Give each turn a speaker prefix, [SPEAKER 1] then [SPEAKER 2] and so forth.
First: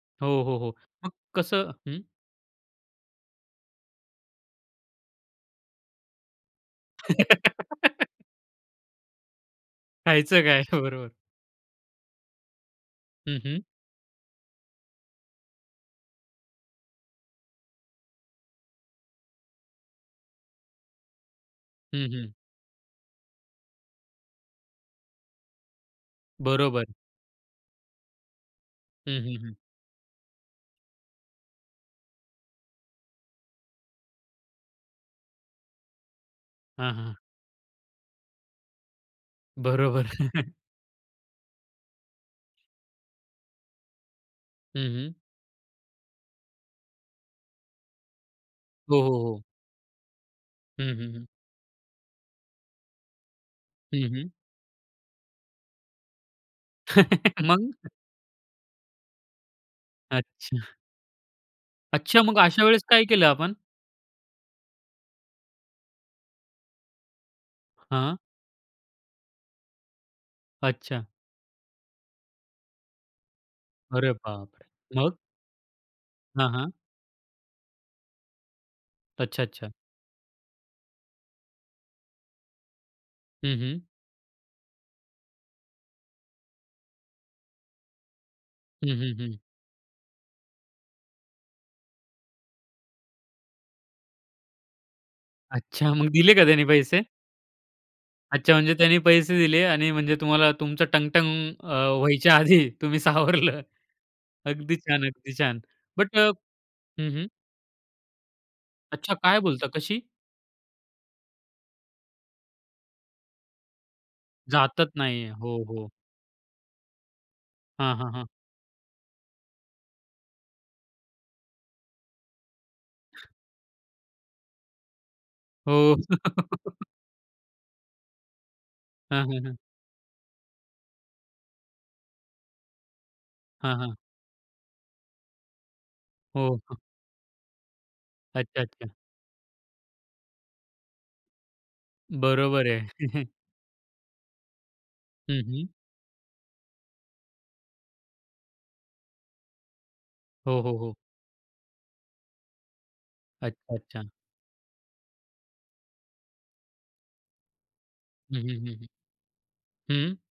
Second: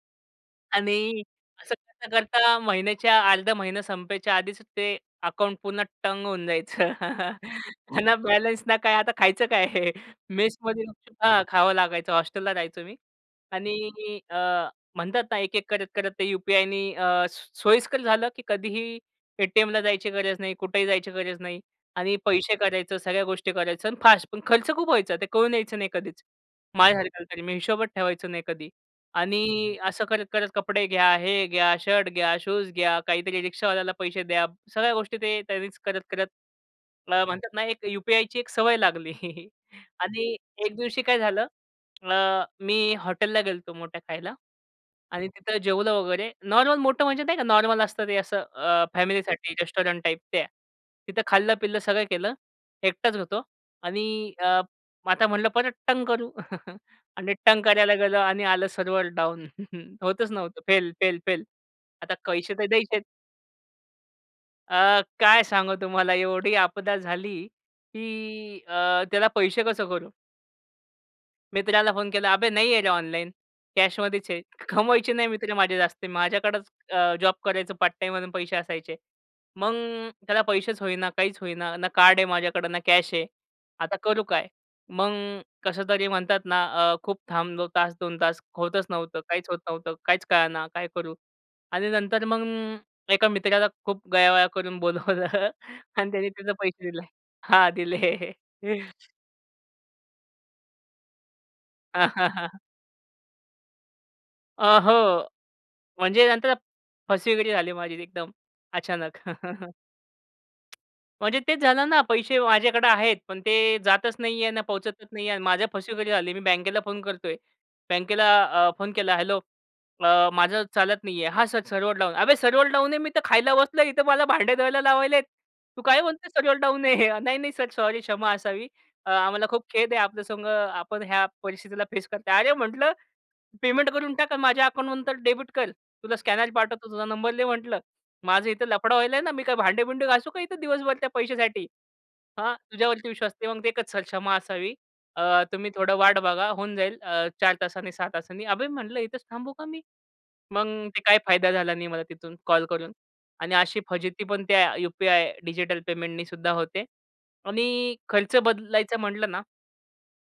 [SPEAKER 1] हो, हो, हो. मग
[SPEAKER 2] आणि
[SPEAKER 1] कसं
[SPEAKER 2] असं
[SPEAKER 1] हं.
[SPEAKER 2] करता, करता महिन्याच्या अर्धा महिना संपायच्या आधीच ते अकाउंट पुन्हा टंग होऊन जायचं. ना बॅलन्स ना काय आता खायचं काय?
[SPEAKER 1] खायचं काय?
[SPEAKER 2] मेसमधील
[SPEAKER 1] बरोबर.
[SPEAKER 2] [unintelligible] हां, खावं लागायचं हॉस्टेलला राहायचो मी.
[SPEAKER 1] हं, हं.
[SPEAKER 2] आणि अ, म्हणतात ना एक-एक करत-करत ते यूपीआयनी अ, सो सोयीस्कर झालं, की कधीही एटीएमला जायची गरज नाही. कुठेही जायची गरज नाही.
[SPEAKER 1] हं,
[SPEAKER 2] आणि
[SPEAKER 1] हं.
[SPEAKER 2] पैसे काढायचं, सगळ्या गोष्टी करायचं आणि फास्ट. पण खर्च खूप व्हायचा. ते कळून यायचं नाही कधीच.
[SPEAKER 1] बरोबर.
[SPEAKER 2] माझ्यासारख्याला तरी. मी हिशोबच ठेवायचो नाही कधी.
[SPEAKER 1] हं, हं,
[SPEAKER 2] आणि
[SPEAKER 1] हं.
[SPEAKER 2] अ, असं करत-करत कपडे घ्या, हे घ्या, शर्ट घ्या, शूज घ्या, काहीतरी रिक्षावाल्याला पैसे द्या. सगळ्या गोष्टी ते त्यांनीच करत-करत
[SPEAKER 1] हां, हां.
[SPEAKER 2] ला म्हणतात ना एक यूपीआयची एक सवय लागली.
[SPEAKER 1] बरोबर.
[SPEAKER 2] आणि एक दिवशी काय झालं? अ, मी हॉटेलला गेलो होतो, मोठ्या खायला
[SPEAKER 1] हं, हं.
[SPEAKER 2] आणि तिथं जेवलं वगैरे नॉर्मल मोठं म्हणजे नाही का नॉर्मल असतं ते असं अ,
[SPEAKER 1] हो, हो, हो.
[SPEAKER 2] फॅमिलीसाठी रेस्टॉरंट टाइप ते.
[SPEAKER 1] हं, हं,
[SPEAKER 2] तिथं
[SPEAKER 1] हं.
[SPEAKER 2] खाल्लं, पिल्लं सगळं केलं एकटाच होतो, आणि
[SPEAKER 1] हं, हं.
[SPEAKER 2] अ, मग आता म्हटलं परत टंग करू आणि
[SPEAKER 1] मग?
[SPEAKER 2] टंग करायला गेलो आणि आलं सर्व्हर डाउन. होतंच नव्हतं
[SPEAKER 1] अच्छा.
[SPEAKER 2] Fail, fail, fail. आता
[SPEAKER 1] अच्छा. मग
[SPEAKER 2] पैसे
[SPEAKER 1] अशा
[SPEAKER 2] तर
[SPEAKER 1] वेळेस
[SPEAKER 2] द्यायचेत.
[SPEAKER 1] काय केलं आपण?
[SPEAKER 2] अ, काय सांगू तुम्हाला एवढी आपदा झाली,
[SPEAKER 1] हां.
[SPEAKER 2] की अ, त्याला पैसे कसे करू?
[SPEAKER 1] अच्छा.
[SPEAKER 2] मित्राला फोन केला. "अबे नाही आहे रे ऑनलाईन
[SPEAKER 1] अरे
[SPEAKER 2] कॅशमध्येच आहे."
[SPEAKER 1] बापरे!
[SPEAKER 2] कमवायचे
[SPEAKER 1] मग?
[SPEAKER 2] नाही मित्रे माझे जास्ती
[SPEAKER 1] हां,
[SPEAKER 2] माझ्याकडेच
[SPEAKER 1] हां.
[SPEAKER 2] अ, जॉब करायचं पार्ट टाईममधून पैसे असायचे.
[SPEAKER 1] अच्छा, अच्छा.
[SPEAKER 2] मग त्याला पैसेच होईना काहीच होईना ना कार्ड आहे माझ्याकडं ना कॅश आहे
[SPEAKER 1] हं, हं.
[SPEAKER 2] आता करू काय? मग अ, कसं तरी म्हणतात ना अ, खूप थांबलो तास 2 तास. होतच
[SPEAKER 1] हं, हं,
[SPEAKER 2] नव्हतं.
[SPEAKER 1] हं.
[SPEAKER 2] काहीच होत नव्हतं, काहीच कळेना काय करू? आणि नंतर मग अ, एका मित्राला खूप गयावया करून बोलावलं
[SPEAKER 1] अच्छा. मग
[SPEAKER 2] आणि त्याने
[SPEAKER 1] दिले का
[SPEAKER 2] त्याचे
[SPEAKER 1] त्याने
[SPEAKER 2] पैसे दिले.
[SPEAKER 1] पैसे?
[SPEAKER 2] हां दिले.
[SPEAKER 1] अच्छा. म्हणजे त्यानी पैसे दिले आणि म्हणजे तुम्हाला तुमचं टंग, टंग अ, व्हायच्या आधी तुम्ही सावरलं. अगदी
[SPEAKER 2] अ, हो
[SPEAKER 1] छान, अगदी छान. बट
[SPEAKER 2] म्हणजे
[SPEAKER 1] अ
[SPEAKER 2] नंतर
[SPEAKER 1] हं, हं.
[SPEAKER 2] फसवेगिरी झाली माझी एकदम,
[SPEAKER 1] अच्छा.
[SPEAKER 2] अचानक.
[SPEAKER 1] काय बोलता कशी?
[SPEAKER 2] म्हणजे तेच झालं ना पैसे माझ्याकडे आहेत पण ते जातच नाही आहे आणि
[SPEAKER 1] जातच
[SPEAKER 2] पोहचतच नाही
[SPEAKER 1] नाहीये.
[SPEAKER 2] आहे आणि
[SPEAKER 1] हो,
[SPEAKER 2] माझ्या
[SPEAKER 1] हो.
[SPEAKER 2] फसवेगिरी झाली. मी बँकेला फोन करतोय.
[SPEAKER 1] हां, हां,
[SPEAKER 2] बँकेला
[SPEAKER 1] हां.
[SPEAKER 2] अ, फोन केला, "हेल्लो अ, माझं चालत नाही आहे." "हा सर सर्वर डाऊन." अबे सर्वर डाऊन आहे मी तर खायला बसलो इथं मला भांडे धुवायला लावायलेत तू
[SPEAKER 1] हो.
[SPEAKER 2] काय म्हणतो? सर्वर डाऊन आहे. नाही, नाही सर सॉरी क्षमा असावी. अ,
[SPEAKER 1] हां, हां,
[SPEAKER 2] आम्हाला
[SPEAKER 1] हां.
[SPEAKER 2] खूप खेद आहे, आपल्या संग आपण ह्या परिस्थितीला फेस करत आहात. अरे, म्हटलं
[SPEAKER 1] हां,
[SPEAKER 2] पेमेंट
[SPEAKER 1] हां.
[SPEAKER 2] करून टाक माझ्या अकाउंटमंतर डेबिट कर, तुला स्कॅनर
[SPEAKER 1] हो. हां.
[SPEAKER 2] पाठवतो. तुझा नंबर दे, म्हटलं माझं
[SPEAKER 1] अच्छा,
[SPEAKER 2] इथं
[SPEAKER 1] अच्छा.
[SPEAKER 2] लफडं व्हायला आहे ना, मी काय भांडे-बिंडे घासू का इथं दिवसभर, त्या पैशासाठी? हां,
[SPEAKER 1] बरोबर आहे.
[SPEAKER 2] तुझ्यावरती विश्वास असते मग ते एकच सक्षमा असावी
[SPEAKER 1] हं,
[SPEAKER 2] अ, तुम्ही
[SPEAKER 1] हं.
[SPEAKER 2] थोडं वाट बघा होऊन जाईल अ, 4 तासांनी 6 तासांनी. अबे म्हटलं इथेच थांबू का मी?
[SPEAKER 1] हो,
[SPEAKER 2] मग
[SPEAKER 1] हो, हो.
[SPEAKER 2] ते काय फायदा झाला नाही मला तिथून कॉल करून. आणि
[SPEAKER 1] अच्छा,
[SPEAKER 2] अशी
[SPEAKER 1] अच्छा.
[SPEAKER 2] फजिती पण त्या यूपीआय डिजिटल पेमेंटनीसुद्धा होते. आणि अ, खर्च
[SPEAKER 1] हं, हं, हं, हं.
[SPEAKER 2] बदलायचा म्हटलं ना
[SPEAKER 1] हं.